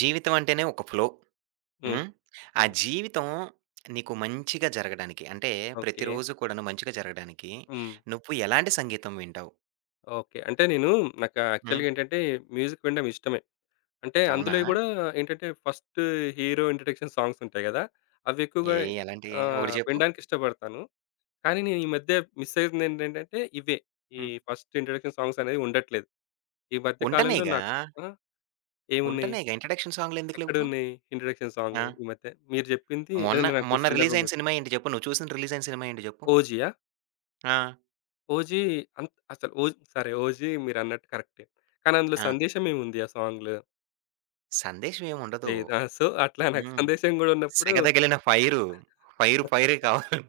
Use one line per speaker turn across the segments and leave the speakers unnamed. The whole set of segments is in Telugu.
జీవితం అంటేనే ఒక ఫ్లో.
హ్మ్.
హ్మ్. ఆ
హ్మ్.
జీవితం నీకు మంచిగా జరగడానికి అంటే
ఓకే.
ప్రతిరోజు కూడాను మంచిగా జరగడానికి
హ్మ్.
నువ్వు ఎలాంటి సంగీతం వింటావు?
ఓకే. అంటే నేను నాకు
హ్మ్.
యాక్చువల్‌గా ఏంటంటే మ్యూజిక్ వినడం ఇష్టమే. అంటే
అవునా?
అందులోయి గూడా ఏంటంటే ఫస్ట్ హీరో ఇంట్రడక్షన్ సాంగ్స్ ఉంటాయి గదా! అవి ఎక్కువగా
ఏ ఎలాంటి ఒకటి చెప్పు?
వినడానికి ఇష్టపడతాను. కానీ నేను ఈ మధ్య మిస్ అయింది ఏంటంటే ఇవే. ఈ
హ్మ్.
ఫస్ట్ ఇంట్రడక్షన్ సాంగ్స్ అనేవి ఉండట్లేదు. ఈ మధ్య కాలంలో
ఉంటనేగా,
నాకు ఆ! ఏమున్నాయి?
ఉంటనేగా ఇంట్రడక్షన్ సాంగ్‌లెందుకు లెవ్వు?
ఎక్కడున్నాయి ఇంట్రడక్షన్
ఆ!
సాంగ్ ఈ మధ్య? మీరు జెప్పింది
మొన్న
ఏదైనా నాకు
మొన్న రిలీజ్
సందర్భం
అయిన
గుర్తు.
సినిమా ఏంటి చెప్పు? నువ్వు చూసిన రిలీజ్ అయిన సినిమా ఏంటి చెప్పు?
'ఓజియా'?
ఆ!
'ఓజీ' అంత్ అసలు ఓజ్ సరే 'ఓజీ' మీరన్నట్టు కరెక్టే. కానీ అందులో
ఆ!
సందేశమేముంది ఆ సాంగ్‌లో?
సందేశం ఏముండదు.
లేదా? సో, అట్లా నాకు
హ్మ్.
సందేశం గూడా ఉన్నప్పుడు
సెగ తగిలిన ఫైరు. ఫైరు ఫైరే కావాలి.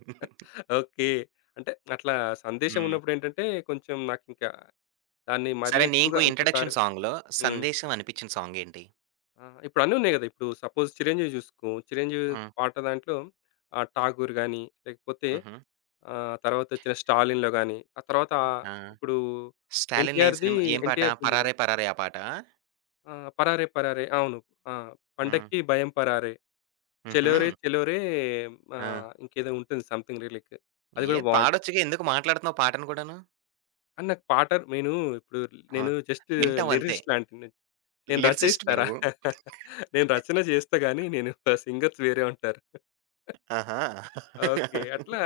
ఓకే. అంటే అట్లా సందేశం
హ్మ్.
ఉన్నప్పుడేంటంటే, కొంచెం నాకింకా దాన్ని మళ్ళీ
సరే నీకు
ఎక్కువగా ఇంకోసారి.
ఇంట్రడక్షన్ సాంగ్‌లో
హ్మ్.
'సందేశం' అనిపించిన సాంగ్ ఏంటి?
ఆ! ఇప్పుడు అన్నీ ఉన్నాయి గదా! ఇప్పుడు సపోజ్ 'చిరంజీవి' జూసుకో. 'చిరంజీవి'
హ్మ్.
పాట దాంట్లో 'ఠాగూర్' గాని, లేకపోతే
హుహు.
తర్వాతొచ్చిన 'స్టాలిన్‌లో' గాని, ఆ తర్వాత
ఆ!
ఇప్పుడు
'స్టాలిన్ లేని'
'ఎన్టీఆర్‌ది'
సినిమా ఏం పాట?
'ఎన్టీఆర్‌ది' ఉంది గదా!
'పరారే పరారే' ఆ పాటా?
ఆ! 'పరారే పరారే' అవును. ఆ!
హ్మ్.
'పండక్కి భయం పరారే',
హుహు.
'చెలోరే చెలోరే'
ఆ!
ఇంకేదో ఉంటుంది సంథింగ్ లిరిక్. అది కూడా
ఏది
బావుంటుంది.
పాడొచ్చుగా ఎందుకు మాట్లాడుతున్నావు పాటను కూడాను?
కానీ నాకు పాట నేను ఇప్పుడు
ఆ!
నేను జస్ట్
వింటావంతే.
లిరిసిస్ట్ లాంటిని. నేను నేను
లిరిసిస్ట్‌వా
రచయిస్తారా?
నువ్వు?
నేను రచన చేస్తా గానీ నేను సింగర్స్ వేరే ఉంటారు.
ఆహా!
ఓకే. అట్లా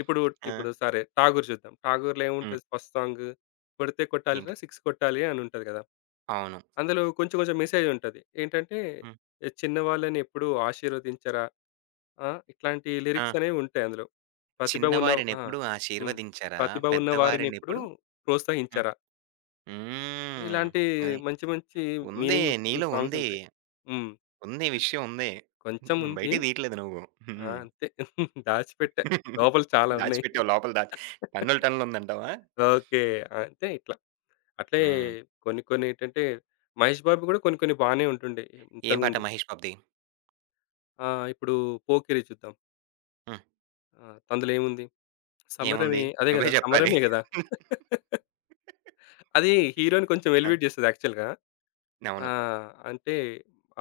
ఇప్పుడు
ఆ!
ఇప్పుడు సరే 'ఠాగూర్' చూద్దాం. 'ఠాగూర్'లో
హ్మ్.
ఏముంటది ఫస్ట్ సాంగ్? 'కొడితే కొట్టాలిరా
ఏంటిది?
6 కొట్టాలి' అని ఉంటది కదా!
అవును.
అందులో కొంచెం కొంచెం మెసేజ్ ఉంటది. ఏంటంటే
హ్మ్.
చిన్నవాళ్ళని ఎప్పుడూ ఆశీర్వదించరా. ఆ! ఇట్లాంటి
ఆ!
లిరిక్స్ అనేవి ఉంటాయి అందులో. ప్రతిభ ఉన్న ఆ!
చిన్నవారినెప్పుడు
హ్మ్.
ఆశీర్వదించరా
ప్రతిభ ఉన్న వారినెప్పుడూ
పెద్దవారినెప్పుడు హ్మ్.
ప్రోత్సహించరా.
హ్మ్.
ఇలాంటి
అది.
మంచి మంచి
ఉంది.
మీనింగ్‌ఫుల్
నీలో
సాంగ్స్
ఉంది.
ఉంటాయి. హ్మ్.
ఉంది.
అంటే
విషయం ఉంది.
కొంచెం
హ్మ్.
ఉంది.
బయటికి తీయట్లేదు నువ్వు.
ఆ!
హ్మ్.
అంతే దాచిపెట్టా. లోపల చాలా ఉన్నాయి.
దాచిపెట్టావు లోపల దాచి టన్నులు టన్నులుందంటావా?
ఓకే. అంతే ఇట్లా. అట్లే
హ్మ్.
కొన్ని కొన్ని ఏంటంటే 'మహేష్ బాబు' గూడా కొన్ని కొన్ని బానే ఉంటుండే
ఏం పాట
ఇంతకుముందు.
'మహేష్ బాబు'ది?
ఆ! ఇప్పుడు 'పోకిరి' చూద్దాం.
హ్మ్.
ఆ! అందులో ఏముంది? సమరమే
ఏముంది?
అదే
నువ్వే
గదా!
జెప్పాలి.
సమరమే గదా! అది హీరో‌ని కొంచెం
ఆ!
ఎలివేట్ చేస్తది యాక్చువల్‌గా.
అవును.
అంటే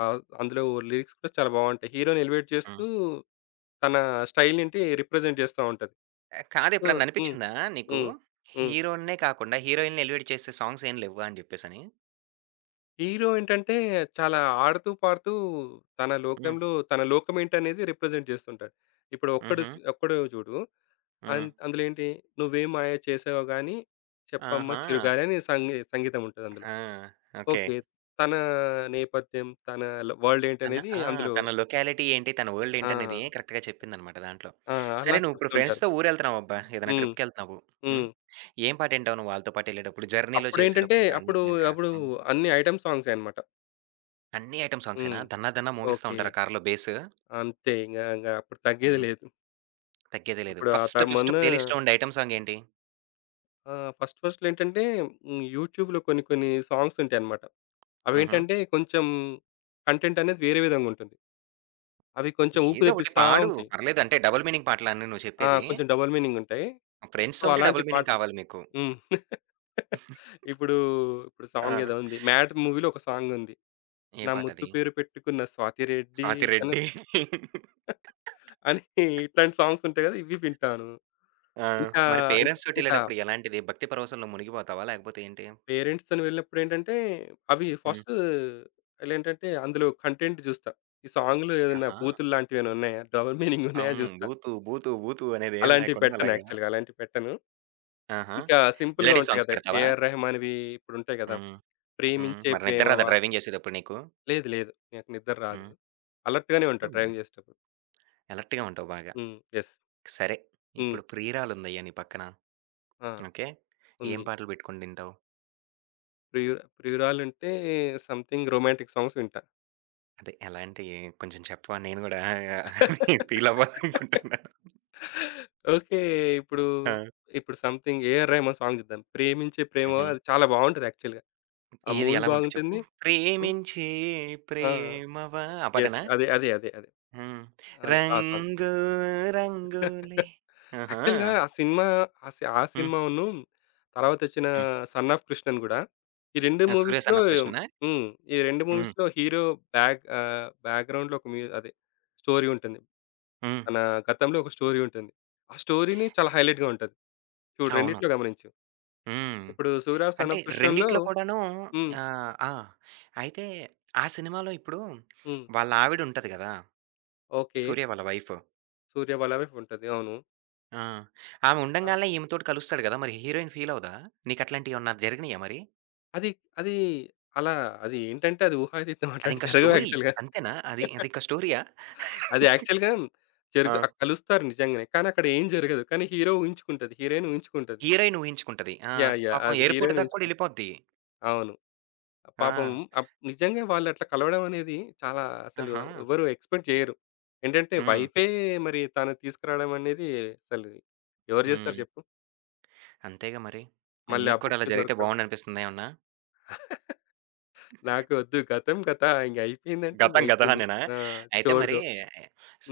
అందులో లిరిక్స్ కూడా చాలా బావుంటాయి. హీరో‌ని ఎలివేట్ చేస్తూ
హ్మ్.
తన స్టైల్ ఏంటి రిప్రజెంట్ చేస్తా ఉంటది.
కాదు
సో,
ఎప్పుడన్నా
హ్మ్.
అనిపిచ్చిందా నీకు
హ్మ్. హ్మ్.
హీరో‌లనే కాకుండా హీరోయిన్‌ని ఎలివేట్ చేసే సాంగ్స్ ఏం లెవ్వా అని జెప్పేసని?
హీరో ఏంటంటే చాలా ఆడుతూ పాడుతూ తన
హ్మ్.
లోకంలో తన లోకమేంటనేది రిప్రజెంట్ చేస్తుంటాడు. ఇప్పుడు
హుహు.
ఒక్కడు చూడు.
హ్మ్.
అందులో ఏంటి "నువ్వే మాయ చేసావో గాని చెప్పమ్మ
ఆహా!
చిరుగాలి" అని సంగీతం ఉంటదందులో.
ఆ! ఓకే.
ఓకే. తన నేపథ్యం, తన వరల్డ్
తన
ఏంటనేది
ఆ!
అందులో.
తన లొకాలిటీ ఏంటి? తన వరల్డ్
ఆ!
ఏంటనేది కరెక్ట్‌గా చెప్పిందనమాట దాంట్లో.
ఆ! అలా
సరే నువ్వు ఇప్పుడు
చెప్తుంటారు.
ఫ్రెండ్స్‌తో ఊరెళ్తున్నావు అబ్బా! ఏదైనా
హ్మ్.
ట్రిప్‌కెళ్తున్నావు. హ్మ్.
హ్మ్.
ఏం పాటింటావు నువ్వు వాళ్ళతో పాటెళ్ళేటప్పుడు? జర్నీలో
అప్పుడేంటంటే,
చేసేటప్పుడు కానీ
అప్పుడు,
ఇంక
అప్పుడు
హ్మ్.
అన్ని ఐటెమ్ సాంగ్సే అన్నమాట.
అన్ని ఐటెమ్ సాంగ్సేనా?
హ్మ్.
'దన్నా దన్నా' మోగిస్తా
ఓకే.
ఉంటారా కార్‌లో బేసు?
అంతే ఇంగ, ఇంగ అప్పుడు తగ్గేది
హ్మ్.
లేదు.
తగ్గేదే లేదు.
ఇప్పుడు ఆ
ఫస్ట్
త
ఫస్ట్
మొన్న
ప్లేలిస్ట్‌లో ఉండే ఐటెమ్ సాంగ్ ఏంటి?
ఫస్ట్ ఫస్ట్‌లో ఏంటంటే యూట్యూబ్‌లో కొన్ని సాంగ్స్ ఉంటాయన్నమాట.
హుహు.
అవేంటంటే కొంచెం కంటెంట్ అనేది వేరే విధంగా ఉంటుంది. అవి కొంచెం ఊపు
ఏదో ఒకటి
తెప్పిస్తా
పాడు.
ఉంటాయి.
పర్లేదు అంటే డబుల్ మీనింగ్ పాటలా అన్నీ నువ్వు
ఆ!
చెప్పేది?
కొంచెం డబుల్ మీనింగ్ ఉంటాయి. సో,
ఫ్రెండ్స్‌తో ఉంటే
అలాంటి
డబుల్ మీనింగ్
పాటలు.
కావాలి మీకు.
హ్మ్. ఇప్పుడు, ఇప్పుడు సాంగ్
ఆ!
ఏదో ఉంది. 'మ్యాడ్' మూవీలో ఒక సాంగ్ ఉంది.
ఏం
నా ముద్దు
పాటది?
పేరు పెట్టుకున్న స్వాతి రెడ్డి అని
'ఆతిరెడ్డి.'
అని ఇట్లాంటి సాంగ్స్ ఉంటాయి కదా! ఇవి వింటాను.
ఆ!
ఇంకా,
మరి
ఇంకా
పేరెంట్స్‌తోటెళ్ళేటప్పుడు ఎలాంటిది? భక్తి పరవశంలో మునిగిపోతావా? లేకపోతే ఏంటి?
పేరెంట్స్‌తోని వెళ్ళినప్పుడేంటంటే, అవి
హ్మ్.
ఫస్ట్ ఏంటంటే అందులో కంటెంట్ చూస్తా. ఈ సాంగ్‌లో ఏదైనా
ఆహా!
బూతులు లాంటివి ఏమైనా ఉన్నాయా? డబుల్ మీనింగ్ ఉన్నాయా అని
అవును.
చూస్తా.
బూతు, బూతు, బూతు అనేదేం
అలాంటివి
లేకుండా
పెట్టను
అలాగా.
యాక్చువల్‌గా, అలాంటివి పెట్టను.
ఆహా!
ఇంకా సింపుల్‌గా
మెలోడీ
ఉంటాయి
సాంగ్స్
కదా!
పెడతావా?
ఏఆర్ రెహమాన్‌వి ఇప్పుడు ఉంటాయి కదా!
హ్మ్. హ్మ్.
ప్రేమించే
మరి నిద్ర రాదా
ప్రేమవా.
డ్రైవింగ్ చేసేటప్పుడు నీకు?
లేదు. లేదు. నాకు నిద్ర రాదు.
హ్మ్.
అలర్ట్ గానే ఉంటా
హ్మ్.
డ్రైవింగ్ చేసేటప్పుడు.
అలర్ట్‌గా ఉంటావు బాగా.
హ్మ్. యెస్.
సరే.
హ్మ్.
ఇప్పుడు ప్రియురాలుందయ్యా నీ పక్కన.
ఆ!
ఓకే. ఏం
ఉంది.
పాటలు పెట్టుకొని వింటావు?
ప్రియు ప్రియురాలంటే సంథింగ్ రొమాంటిక్ సాంగ్స్ వింటా.
అదే ఎలాంటియి కొంచెం చెప్పవా? నేను గూడా ఫీల్ అవ్వాలనుకుంటున్నాను.
ఓకే. ఇప్పుడు,
ఆ!
ఇప్పుడు సంథింగ్ ఏఆర్ రెహమాన్ సాంగ్ చూద్దాం. 'ప్రేమించే ప్రేమ'
హుహు.
అది చాలా బావుంటది యాక్చువల్‌గా. ఆ
ఏది
మూవీ
ఎలాగుంటది చెప్పు?
బాగుంటుంది. హ్మ్.
'ప్రేమించే
ఆ!
ప్రేమవా' ఆ
యెస్.
పాటేనా?
అదే.
హ్మ్.
అదే. ఆ సాంగ్.
రంగు రంగులే ఆహా!
యాక్చువల్‌గా ఆ సినిమా, ఆ
హ్మ్.
సినిమాను తర్వాతొచ్చిన
హ్మ్.
'సన్ ఆఫ్ కృష్ణన్' గూడా, ఈ 2
ఆ! 'సురేష్
మూవీస్‌లో.
అన్న కృష్ణనా'?
హ్మ్. ఈ 2
హ్మ్.
మూవీస్‌లో హీరో బ్యాక్‌గ్రౌండ్‌లో ఒక మ్యూ అదే స్టోరీ ఉంటుంది.
హ్మ్.
తన గతంలో ఒక స్టోరీ ఉంటుంది. ఆ స్టోరీని చాలా హైలైట్‌గా ఉంటది. చూడు
అవును.
రెండిట్లో గమనించు.
హ్మ్.
ఇప్పుడు 'సూర్య సన్
అంటే
ఆఫ్ కృష్ణన్‌లో'.
రెండిట్లో కూడాను
హ్మ్.
ఆ! అయితే ఆ సినిమాలో ఇప్పుడు
హ్మ్.
వాళ్ళ ఆవిడుంటది గదా!
ఓకే.
'సూర్య' వాళ్ళ వైఫ్.
'సూర్య' వాళ్ళ వైఫ్ ఉంటది. అవును.
ఆ! ఆమె
ఆ!
ఉండంగాల్నే ఈమెతోటి కలుస్తాడు గదా! మరి హీరోయిన్ ఫీల్ అవ్వదా? నీకట్లాంటియేమన్నా జరిగినియా మరి?
అది అది అలా అది ఏంటంటే అది ఊహాతీతం, అట్లాంటివి
అదింకా
జరగవు
స్టోరీ
యాక్చువల్‌గా.
అంతేనా? అది అదింకా స్టోరీయా?
అది యాక్చువల్‌గా
ఆ!
కలుస్తారు నిజంగానే. కానీ అక్కడ ఏం జరగదు. కానీ హీరో ఊహించుకుంటది. హీరోయిన్ ఊహించుకుంటది.
హీరోయిన్ ఊహించుకుంటది. ఆ!
యాహ్! యాహ్!
పాపం
అది
ఎయిర్‌పోర్ట్
హీరోయిన్
దాకా కూడా
ఊహించుకుంటది.
ఎళ్ళిపోద్ది.
అవును. ఆ పాపం
ఆ!
నిజంగా వాళ్ళు అట్లా కలవడం అనేది చాలా అసలు
ఆహా!
ఎవరు ఎక్స్‌పెక్ట్ చేయరు. ఏంటంటే
హ్మ్.
వైఫే మరి తను తీసుకురావడం అనేది అసలు ఎవరు చేస్తారు
హ్మ్.
చెప్పు?
అంతేగా మరి.
మళ్ళీ ఆ
నీకు కూడా అలా
బుక్
జరిగితే
దొరకడం.
బావుండనిపిస్తుందా ఏమన్నా?
నాకు వద్దు. గతం గత ఇంక అయిపోయిందంటే ఇంక
గతం గతం
అయిపోయింది.
అనేనా?
ఆ!
అయితే
చోర్
మరి
దో.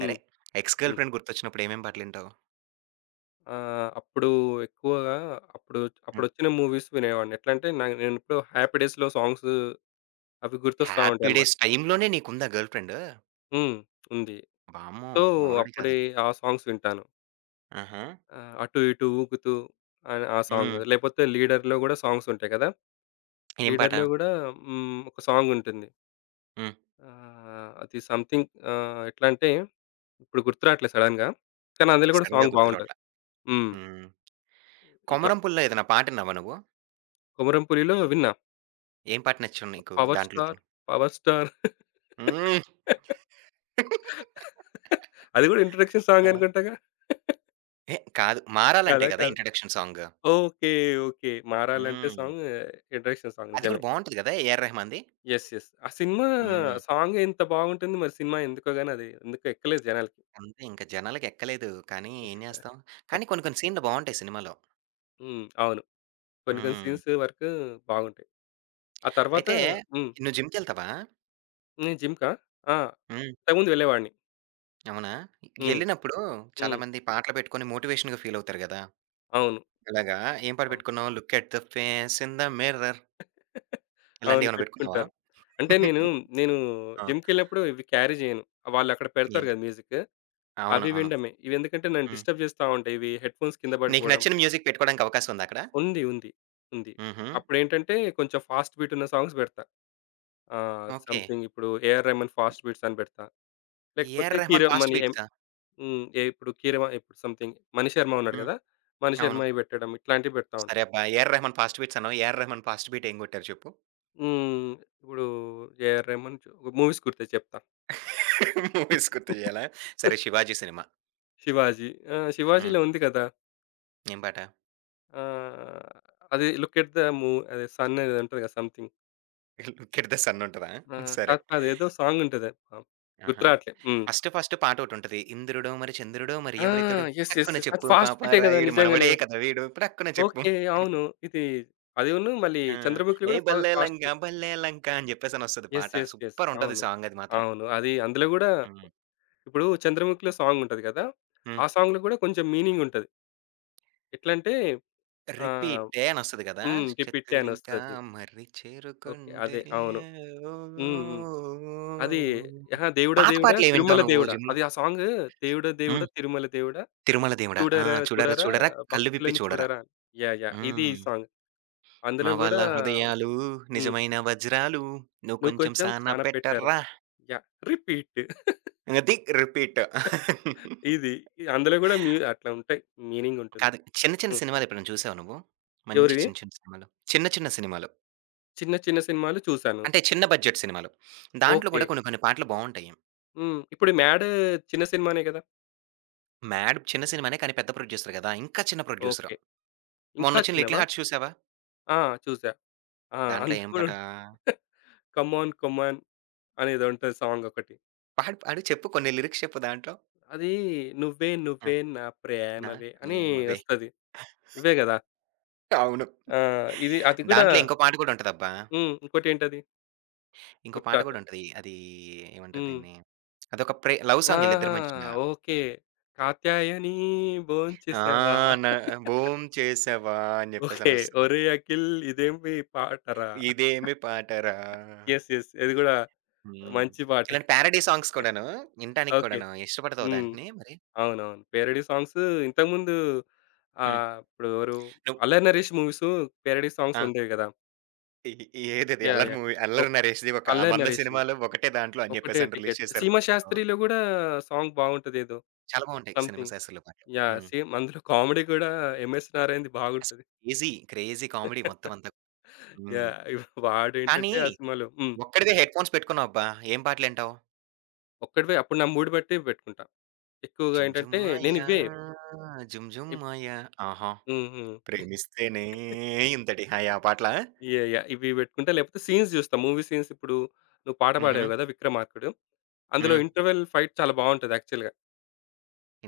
హ్మ్.
Ex girl
hmm.
ఫ్రెండ్ గుర్తొచ్చినప్పుడు ఏమేం పాటలింటావు?
ఆ! అప్పుడు ఎక్కువగా అప్పుడు
హ్మ్.
అప్పుడొచ్చిన మూవీస్ వినేవాడిని. ఎట్లంటే నేనెప్పుడు 'హ్యాపీ డేస్‌లో' సాంగ్స్ అవి గుర్తొస్తా
'హ్యాపీ
ఉంటాయన్నమాట.
డేస్' టైమ్‌లోనే నీకుందా గర్ల్ ఫ్రెండ్?
హ్మ్. ఉంది.
వామ్మో!
సో,
మామూలోడి కాదు.
అప్పుడే ఆ సాంగ్స్ వింటాను.
ఆహా!
'అటు ఇటు ఊగుతూ' అని ఆ సాంగ్.
హ్మ్.
లేకపోతే 'లీడర్‌లో' గూడా సాంగ్స్ ఉంటాయి కదా!
ఏం పాట?
'లీడర్‌లో' గూడా హ్మ్. ఒక సాంగ్ ఉంటుంది.
హ్మ్.
అది సంథింగ్ ఆహ్, ఎట్లంటే ఇప్పుడు గుర్తు రావట్లేదు సడెన్‌గా. కానీ అందులో గూడా
సడెన్‌గా
సాంగ్
గుర్తుకు
బావుంటది.
రావట్లా.
హ్మ్.
హ్మ్.
ఇట్లా
'కొమరం పుల్ల' ఏదైనా పాట ఇన్నావా నువ్వు?
'కొమరం పులి'లో విన్నా.
ఏం పాట నచ్చింది నీకు
'పవర్
దాంట్లోది?
స్టార్', 'పవర్ స్టార్'
హ్మ్.
అది గూడా ఇంట్రడక్షన్ సాంగ్
ఆ!
అనుకుంటగా?
కాదు. 'మారాలంటే' గదా!
కాదా?
Introduction song.
ఓకే. ఓకే. 'మారాలంటే'
హ్మ్.
సాంగ్ ఇంట్రడక్షన్ సాంగ్
అది కూడా
నిజమే.
బావుంటది గదా! ఏఆర్ రెహమాన్‌ది.
యెస్. ఆ సినిమా
హ్మ్.
సాంగ్ ఎంత బాగుంటుంది. మరి సినిమా ఎందుకో గాని అది ఎందుకో ఎక్కలేదు జనాలకి.
అంతే ఇంక జనాలకి ఎక్కలేదు. కానీ ఏం జేస్తాం. కానీ కొన్ని కొన్ని సీన్‌లు బావుంటాయి సినిమాలో.
హ్మ్. అవును. కొన్ని కొన్ని
హ్మ్.
సీన్స్ వరకు బాగుంటాయి. ఆ తర్వాత.
అయితే
హ్మ్.
నువ్వు జిమ్‌కెళ్తావా?
హ్మ్. జిమ్‌కా? ఆ!
హ్మ్.
ఇంతకుముందు వెళ్ళేవాడిని.
అవునా?
హ్మ్.
ఎళ్ళినప్పుడు
హ్మ్.
చాలామంది పాటలు పెట్టుకొని మోటివేషన్‌గా ఫీల్ అవుతారు గదా!
అవును.
ఇలాగా ఏం పాట
అవును.
పెట్టుకున్నావు? 'Look at the face in the mirror'
అవును.
ఇలాంటియేమైనా పెట్టుకున్నావా?
పెట్టుకుంటారు. అంటే నేను
ఆ!
జిమ్‌కెళ్ళినప్పుడు ఇవి క్యారీ చేయను. వాళ్ళక్కడ పెడతారు
ఏంటి?
కదా మ్యూజిక్.
అవును.
అవి
అవును.
వినడమే. ఇవెందుకంటే నన్ను
హ్మ్.
డిస్టర్బ్ చేస్తా ఉంటాయి, ఇవి హెడ్‌ఫోన్స్ కింద
నీకు
పడిపోవడం.
నచ్చిన మ్యూజిక్ పెట్టుకోవడానికి అవకాశం ఉందా అక్కడ?
ఉంది. ఉంది. ఉంది.
హుహు.
అప్పుడేంటంటే కొంచెం ఫాస్ట్ బీట్ ఉన్న సాంగ్స్ పెడతా.
ఓకే.
సంథింగ్ ఇప్పుడు ఏఆర్ రెహమాన్ ఫాస్ట్ బీట్స్ అని పెడతా. లేకపోతే
A R Rahman fast
Keeravani M
బీట్సా?
హ్మ్. ఏ ఇప్పుడు కీరమ ఇప్పుడు సంథింగ్ మణిశర్మ ఉన్నాడు
హ్మ్.
కదా!
అవును.
మణిశర్మయి పెట్టడం ఇట్లాంటివి పెడతా
సరే
ఉంటాం.
అబ్బా! ఏఆర్ రెహమాన్ ఫాస్ట్ బీట్స్ అన్నావు. ఏఆర్ రెహమాన్ ఫాస్ట్ బీట్ ఏం కొట్టారు చెప్పు?
హ్మ్. ఇప్పుడు ఏఆర్ రెహమాన్ మూవీస్ గుర్తొచ్చి చెప్తా.
మూవీస్ గుర్తుచేయాలా? సరే 'శివాజీ' సినిమా.
శివాజీ. ఆ!
హ్మ్.
'శివాజీలో' ఉంది కదా!
ఏం పాట?
ఆహ్, అది 'లుక్ ఎట్ ద మూ' అదే సన్ ఏదో ఉంటది కదా! సంథింగ్.
'కిడ్ ద సన్' ఉంటదా?
ఆ!
సరే.
కాదు కాదు ఏదో సాంగ్ ఉంటది. ఆ! గుర్తు
ఆహా!
రావట్లే. హ్మ్.
First first పాటోటుంటది. ఇంద్రుడో మరి చంద్రుడో మరి
ఆ!
ఎవరితడు? టక్కున
యెస్. అది
చెప్పు
ఫాస్ట్
పాప
బీటే కదా!
రాయుడు మనవడే
నిజంగానే.
కదా వీడు టక్కున చెప్పు.
ఓకే. అవును. ఇది అదిను మళ్ళీ
ఆ!
'చంద్రముఖిలో'
ఏ
కూడా
బల్లే
ఫాస్ట్
లంక
బీట్.
బల్లే లంక అని చెప్పేసనొస్తది పాట.
యెస్.
సూపరుంటది
అవును.
సాంగ్ అది మాత్రం.
అవును. అది అందులో గూడా
హ్మ్.
ఇప్పుడు 'చంద్రముఖిలో' సాంగ్ ఉంటది కదా!
హ్మ్.
ఆ సాంగ్‌లో కూడా కొంచెం మీనింగ్ ఉంటది. ఎట్లంటే ఆహ్,
రిపీటే అనొస్తది గదా!
హ్మ్. రిపీటే అని
"చేతులింకా
వస్తది.
మర్రి
ఓకే.
చేరుకుంటే
అదే. అవును.
ఓ
హ్మ్. హ్మ్. అది అహా! 'దేవుడా
పాత
దేవుడా
పాటలు ఏమి
తిరుమల
వింటావు నువ్వు
దేవుడా'
జిమ్‌లో?
అది ఆ సాంగ్. 'దేవుడా దేవుడా
హ్మ్.
తిరుమల దేవుడా
'తిరుమల దేవుడా'. ఆ!
చూడరా
చూడరా
చూడరా
చూడరా కళ్ళు విప్పి
భక్తులని
చూడరా.
చూడరా'. యాహ్! యాహ్! ఇది ఈ
హ్మ్.
సాంగ్.
మా
అందులో
వాళ్ళ
గూడా
హృదయాలు
ఉంటుంది. హ్మ్.
నిజమైన వజ్రాలు నువ్వు
'నువ్వు
కొంచెం
కొంచెం
సాన
చాన పెట్టరా'.
పెట్టరా.
యాహ్! రిపీట్.
అది రిపీట్.
ఇది ఇది అందులో గూడా అట్లా ఉంటాయి. మీనింగ్ ఉంటుంది.
కాదు. చిన్న చిన్న
హ్మ్.
సినిమాలు ఎప్పుడైనా చూసావా నువ్వు? మంచి
ఎవరివి?
చిన్న చిన్న సినిమాలు. చిన్న చిన్న సినిమాలు.
చిన్న చిన్న సినిమాలు చూసాను.
అంటే చిన్న బడ్జెట్ సినిమాలు. దాంట్లో
ఓకే.
గూడా కొన్ని కొన్ని పాటలు బావుంటాయి.
హ్మ్. ఇప్పుడు 'మ్యాడ్' చిన్న సినిమానే గదా!
'మ్యాడ్' చిన్న సినిమానే కానీ పెద్ద ప్రొడ్యూసర్ గదా! ఇంకా చిన్న ప్రొడ్యూసరు.
ఓకే. ఇంకా
మొన్నొచ్చిన 'లిటిల్
చిన్నవా?
హార్ట్స్' చూసావా?
ఆ! చూసా. ఆ!
దాంట్లో
అందులో
ఏం
గూడా
పాట?
ఉంటుంది. 'కమాన్ కమాన్' అనేదో ఉంటది సాంగ్ ఒకటి.
పాడు, పాడు చెప్పు కొన్ని లిరిక్స్ చెప్పు దాంట్లో.
అది 'నువ్వే
ఆ!
నువ్వే నా
నా
ప్రేమవే' అని
ఏమవే
వస్తది. ఇవే గదా!
అవును.
ఆ! అది కూడా.
దాంట్లో ఇంకో పాట గూడా ఉంటదబ్బా!
హ్మ్. ఇంకోటేంటది?
ఇంకో
గుర్తు
పాట
రాట్లే.
గూడా ఉంటది. అది ఏమంటారు
హ్మ్.
దీన్ని? అదొక లవ్ సాంగ్ ఈళ్ళిద్దరి
ఆహా!
మధ్యన.
ఓకే. 'కాత్యాయని
ఆ!
భోంచేసావా'.
న భోం చేసావా అని
ఓకే.
జెప్పేసనొస్తది.
'ఒరేయ్ అఖిల్ ఇదేమి పాటరా'.
ఇదేమి పాటరా!
యెస్. యెస్. ఇది గూడా
హ్మ్.
మంచి పాటే.
ఇలాంటి పారడీ సాంగ్స్ కూడాను, వినటానికి
ఓకే.
కూడాను ఇష్టపడతావు
హ్మ్.
దాన్ని మరి?
అవునవును. పేరడీ సాంగ్స్ ఇంతకుముందు
హ్మ్.
ఇప్పుడు ఎవరు
నువ్
'అల్లరి నరేష్' మూవీస్ పేరడీ సాంగ్స్
ఆ!
ఉండేవి గదా!
ఈ ఏదది
యాహ్!
'అల్లరి'
యాహ్!
మూవీ 'అల్లరి
ఒక్
నరేష్‌ది' ఒక
'అల్లరి
100
నరేష్‌వి.'
సినిమాలో ఒకటే దాంట్లో అని
ఒకటే
చెప్పేసని రిలీజ్
టికెట్.
చేశారు.
'సీమ శాస్త్రి'లో గూడా సాంగ్ బాగుంటదేదో
చాలా బాగుంటాయి సినిమా
సంథింగ్.
శాస్త్రుల పాటలు.
యాహ్!
హ్మ్.
సేమ్ అందులో కామెడీ గూడా 'ఎంఎస్ నారాయణ్‌ది'
అసలు
బాగుంటది.
క్రేజీ, క్రేజీ కామెడీ మొత్తం అంతా. హ్మ్.
యాహ్!
కానీ
వాడేంటంటే ఆ సినిమాలో. హ్మ్.
ఒక్కడివే హెడ్ ఫోన్స్ పెట్టుకున్నావబ్బా! ఏం పాటలింటావు?
ఒక్కడివే అప్పుడు నా మూడ్ బట్టి పెట్టుకుంటా. ఎక్కువగా
'జుమ్
ఏంటంటే
జుమ్మాయ
నేనివే
జుమ్
ఇప్
జుమ్మాయ ఆహా!
హ్మ్. హ్మ్.
ప్రేమిస్తేనే ఇంతటి హాయి' ఆ పాటలా?
యాహ్! యాహ్! ఇవి పెట్టుకుంటా. లేకపోతే సీన్స్ జూస్తా. మూవీ సీన్స్ ఇప్పుడు నువ్వు పాట
హుహు.
పాడావు గదా! 'విక్రమార్కుడు.' అందులో
హ్మ్.
ఇంటర్వెల్ ఫైట్ చాలా బావుంటది యాక్చువల్‌గా.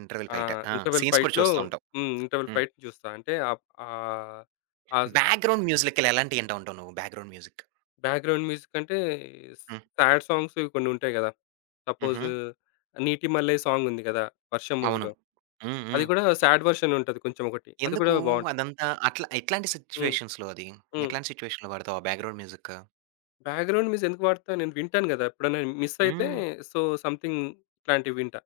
ఇంటర్వెల్
ఆ!
ఫైట్. ఆ!
ఇంటర్వెల్
సీన్స్ కూడా
ఫైట్‌లో.
చూస్తా ఉంటావు.
హ్మ్. ఇంటర్వెల్
హ్మ్.
ఫైట్ జూస్తా. అంటే ఆహ్, ఆహ్, ఆ
బ్యాక్‌గ్రౌండ్ మ్యూజిక్‌లు ఎలాంటియి ఇంటా ఉంటావు నువ్వు బ్యాక్‌గ్రౌండ్ మ్యూజిక్?
బ్యాక్‌గ్రౌండ్ మ్యూజిక్ అంటే
హ్మ్.
సాడ్ సాంగ్స్ కొన్ని ఉంటాయి గదా! సపోజ్
హుహు.
'నీటిమల్లె' సాంగ్ ఉంది గదా 'వర్షం'
అవును.
మూవీలో.
హ్మ్.
అది
హ్మ్.
గూడా సాడ్ వర్షన్ ఉంటది కొంచెం ఒకటి. అది
ఎందుకు
గూడా బావుంటది.
అదంతా అట్లా ఎట్లాంటి
హ్మ్.
సిట్యుయేషన్స్‌లో అది?
హ్మ్.
ఎట్లాంటి సిట్యుయేషన్‌లో వాడతావు ఆ బ్యాక్‌గ్రౌండ్ మ్యూజిక్?
బ్యాక్‌గ్రౌండ్ మ్యూజిక్ ఎందుకు వాడతా? నేను వింటాను గదా! ఎప్పుడన్నా మిస్ అయితే.
హ్మ్.
సో, సంథింగ్ ఇట్లాంటివి వింటా.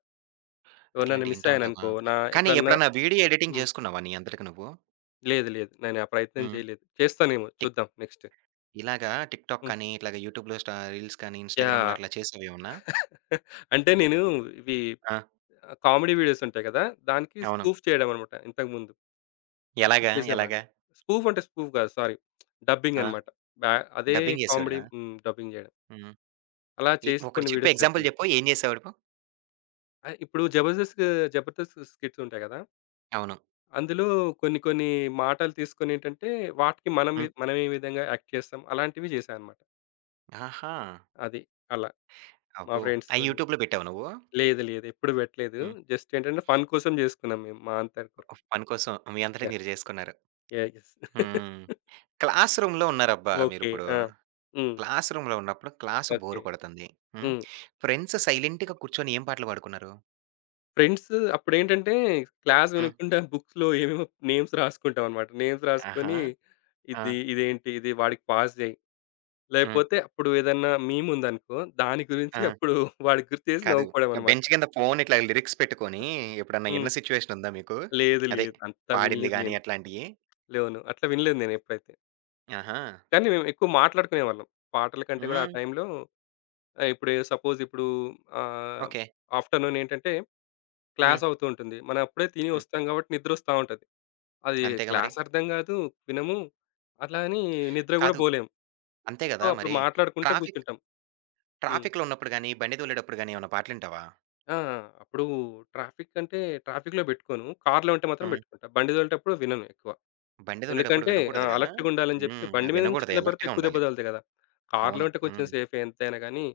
ఎవరినైనా
అట్లాంటియి
మిస్
వింటా ఉంటావా?
అయ్యాననుకో నా
కానీ
ఎప్పుడన్నా.
ఎప్పుడన్నా వీడియో ఎడిటింగ్
హ్మ్.
చేసుకున్నావా నీ అంతటికి నువ్వు?
లేదు. లేదు. నేను ఆ ప్రయత్నం
హ్మ్.
చేయలేదు. చేస్తానేమో
టిక్
చూద్దాం నెక్స్ట్.
ఇలాగా టిక్‌టాక్
హ్మ్.
కానీ, ఇట్లాగా యూట్యూబ్‌లో రీల్స్ కానీ, ఇన్‌స్టాగ్రామ్‌లో
యాహ్!
అట్లా చేసావేమన్నా?
అంటే నేను ఇవి
ఆ!
కామెడీ వీడియోస్ ఉంటాయి గదా! దానికి
అవును.
స్పూఫ్ చేయడం అనమాట ఇంతకుముందు. అట్లా
ఎలాగా?
చేసేవాడిని.
ఎలాగా?
స్పూఫ్ అంటే స్పూఫ్ గాదు. సారీ. డబ్బింగ్
ఆ!
అన్నమాట. బ్యా అదే
డబ్బింగ్
కామెడీ
చేసేవాడివా?
హ్మ్. డబ్బింగ్ జేయడం.
హ్మ్.
అలా చేసి
ఒకటి
కొన్ని
చెప్పు
వీడియోస్
ఎగ్జాంపుల్
చేసుకునేవాడిని.
చెప్పు. ఏం చేసేవాడివి?
ఇప్పుడు జబర్దస్త్‌కి జబర్దస్త్ స్కిట్స్ ఉంటాయి గదా!
అవును.
అందులో కొన్ని కొన్ని మాటలు తీసుకొని ఏంటంటే వాటికి
హ్మ్.
మనం ఏ విధంగా యాక్ట్ చేస్తాం అలాంటివి చేశా అన్నమాట.
ఆహా!
అది. అలా మా
అబ్బో! అయి
ఫ్రెండ్స్‌తోని.
యూట్యూబ్‌లో పెట్టావా నువ్వు?
లేదు లేదు. ఎప్పుడు పెట్టలేదు.
హ్మ్.
జస్ట్ ఏంటంటే ఫన్ కోసం జేసుకున్నాం మేము మా అంతటి వరకు.
పని కోసం మీ అంతట
యాహ్!
మీరు చేసుకున్నారు.
యాహ్! యెస్.
హ్మ్. క్లాస్ రూమ్‌లో ఉన్నారబ్బా!
ఓకే.
మీరిప్పుడు.
ఆ! హ్మ్.
క్లాస్ రూమ్‌లో ఉన్నప్పుడు క్లాసు
ఓకే.
బోర్ కొడుతుంది. హ్మ్.
హ్మ్.
ఫ్రెండ్స్ సైలెంట్‌గా కూర్చొని ఏం పాటలు పాడుకున్నారు?
ఫ్రెండ్స్ అప్పుడేంటంటే, క్లాస్
హ్మ్.
వినకుండా బుక్స్‌లో ఏవేవో నేమ్స్ రాసుకుంటామనమాట. నేమ్స్
ఆహా!
రాసుకొని,
ఆ!
ఇదేంటి, ఇది వాడికి పాస్ జెయి.
హ్మ్.
లేపోతే అప్పుడు ఏదన్నా మీమ్ ఉందనుకో, దాని గురించి
ఆ!
అప్పుడు వాడికి గుర్తుచేసి
కాదు.
నవ్వుకోవడమనమాట.
బెంచ్ కింద ఫోన్ ఇట్లా లిరిక్స్ పెట్టుకొని ఎప్పుడన్నా
హ్మ్.
ఇన్న సిట్యుయేషన్ ఉందా మీకు?
లేదు,
అదే
లేదు. అంతా
పాడింది
వినలేదు
గాని
నేను.
అట్లాంటియి?
లోను అట్లా వినలేదు నేనెప్పుడైతే.
ఆహా!
కానీ మేము ఎక్కువ మాట్లాడుకునేవాళ్ళం. పాటల కంటే గూడా ఆ
హ్మ్.
టైంలో ఆహ్, ఇప్పుడు సపోజ్ ఇప్పుడు ఆహ్,
ఓకే.
ఆఫ్టర్‌నూన్ ఏంటంటే,
హ్మ్.
క్లాస్ అవుతూ ఉంటుంది. మనం అప్పుడే తిని
హ్మ్.
వస్తాం గాబట్టి నిద్రొస్తా ఉంటది. అది
అంతేగా మరి?
క్లాస్ అర్థం గాదు. వినము. అట్లా అని నిద్ర గూడా
కాదు.
పోలేం.
అంతే
సో,
గదా!
అప్పుడు
మరి.
మాట్లాడుకుంటా
ట్రాఫిక్
గూర్చుంటాం. హ్మ్.
ట్రాఫిక్‌లో ఉన్నప్పుడు గాని, బండి తోలేటప్పుడు గాని ఏమన్నా పాటలింటావా?
ఆ! అప్పుడు ట్రాఫిక్ అంటే ట్రాఫిక్‌లో బెట్టుకోను. కార్‌లో ఉంటే మాత్రం
హ్మ్.
బెట్టుకుంటా. బండి తోలేటప్పుడు వినను ఎక్కువ.
బండి తోలేటప్పుడు
ఎందుకంటే ఆ!
వినకూడదు గదా!
అలర్ట్‌గుండాలని జెప్పి
హ్మ్.
బండి మీద నుంచి
వినకూడదు.
కింద పడితే
అలర్ట్‌గా
ఎక్కువ దెబ్బ
ఉండాలి.
తగులుతాయి గదా! కార్‌లో
అవును.
అంటే కొంచెం
హ్మ్.
సేఫే ఎంతైనా గానీ,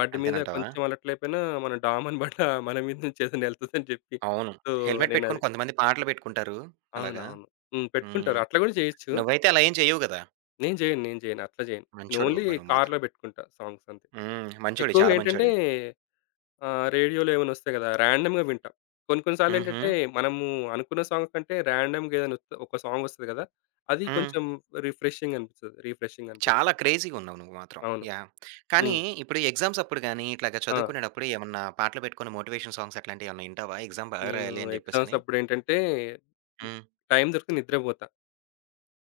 బండి మీద
అంతేనంటావా?
కొంచెం అలర్ట్ లేపోయినా మన డామన్ బండ మన మీద నుంచి ఏదైనా ఎళ్తదని జెప్పి.
అవును.
సో,
హెల్మెట్
నేనది
పెట్టుకొని కొంతమంది పాటలు పెట్టుకుంటారు. అలాగా.
అవునవును. హ్మ్. పెట్టుకుంటారు.
హ్మ్.
అట్లా గూడా జేయొచ్చు.
నువ్వైతే అలా ఏం చెయ్యవు గదా!
నేను జేయను. అట్లా జేయను. నేను ఓన్లీ
మంచోడివబ్బా నువ్వు
కార్‌లో
మాత్రం.
పెట్టుకుంటా సాంగ్స్ అంతే.
హ్మ్. మంచోడివి.
ఎక్కువగా
చాలా
ఏంటంటే
మంచోడివి.
రేడియోలో ఏమైనా వస్తాయి గదా! ర్యాండమ్‌గా వింటా. కొన్ని కొన్ని సార్లు
హుహు.
ఏంటంటే మనము అనుకున్న సాంగ్ కంటే ర్యాండమ్‌గా ఏదైనా ఒక సాంగ్ వస్తది గదా! అది
హ్మ్.
కొంచెం రిఫ్రెషింగ్ అనిపిస్తది. రిఫ్రెషింగ్ అనిపియడం.
చాలా క్రేజీగా ఉన్నావు నువ్వు మాత్రం.
అవును.
యాహ్! కానీ
హ్మ్.
ఇప్పుడు ఎగ్జామ్స్ అప్పుడు గాని, ఇట్లాగా
ఆ!
చదువుకునేటప్పుడు ఏమన్నా పాటలు పెట్టుకొని మోటివేషన్ సాంగ్స్ అట్లాంటివి ఏమన్నా ఇంటావా? ఎగ్జామ్ బాగా
నేను
రాయాలి అని
ఎగ్జామ్స్
జెప్పేసని.
అప్పుడేంటంటే హ్మ్,
హ్మ్.
టైం దొరికితే నిద్రపోతా.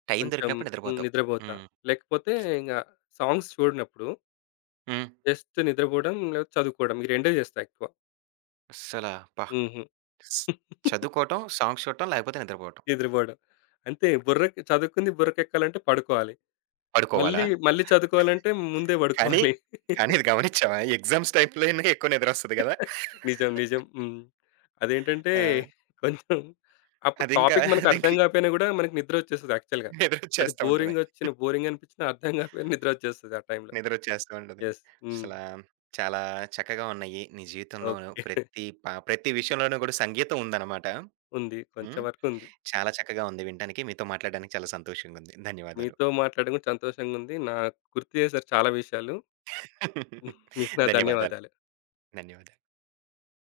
టైం
కొంచెం
దొరికినప్పుడు నిద్రపోతావు.
నిద్రపోతా.
హ్మ్.
లేకపోతే ఇంగ సాంగ్స్ చూడనప్పుడు
హ్మ్.
జస్ట్ నిద్రపోవడం, లేకపోతే చదువుకోవడం. ఈ రెండే జేస్తా ఎక్కువ.
అస్సల అబ్బా!
హుహు.
స్ చదువుకోవటం, సాంగ్స్ చూడటం, లేకపోతే నిద్రపోవటం.
నిద్రపోవడం. అంతే బుర్రకి చదువుకుంది బుర్రకెక్కాలంటే పడుకోవాలి.
పడుకోవాలా?
మళ్ళీ చదువుకోవాలంటే ముందే
కానీ,
పడుకోవాలి.
కానీ ఇది గమనిచ్చావా? ఎగ్జామ్స్ టైమ్‌లోనే ఎక్కువ నిద్రొస్తది గదా!
నిజం. నిజం. హ్మ్. అదేంటంటే
ఆ!
కొంచెం అప్పుడు
అదింకా
టాపిక్ మనకు
అదింక
అర్థం కాకపోయినా గూడా మనకు నిద్ర వచ్చేస్తది యాక్చువల్‌గా. అది
నిద్రొచ్చేస్తా ఉంటది.
బోరింగ్ వచ్చిన బోరింగ్ అనిపించినా అర్థం కాకపోయినా నిద్ర వచ్చేస్తది ఆ టైంలో.
నిద్రొచ్చేస్తా ఉంటది.
యెస్. హ్మ్.
అసలా చాలా చక్కగా ఉన్నాయి. నీ జీవితంలోను
ఓకే.
ప్రతి విషయంలోనూ గూడా సంగీతం ఉందనమాట.
ఉంది. కొంచెం
హ్మ్.
వరకు ఉంది.
చాలా చక్కగా ఉంది వినటానికి. మీతో మాట్లాడడానికి చాలా సంతోషంగుంది. ధన్యవాదాలు.
మీతో మాట్లాడడం కూడా సంతోషంగా ఉంది. నాకు గుర్తు చేశారు చాలా విషయాలు. మీకు నా
ధన్యవాదాలు.
ధన్యవాదాలు.
ధన్యవాదాలు.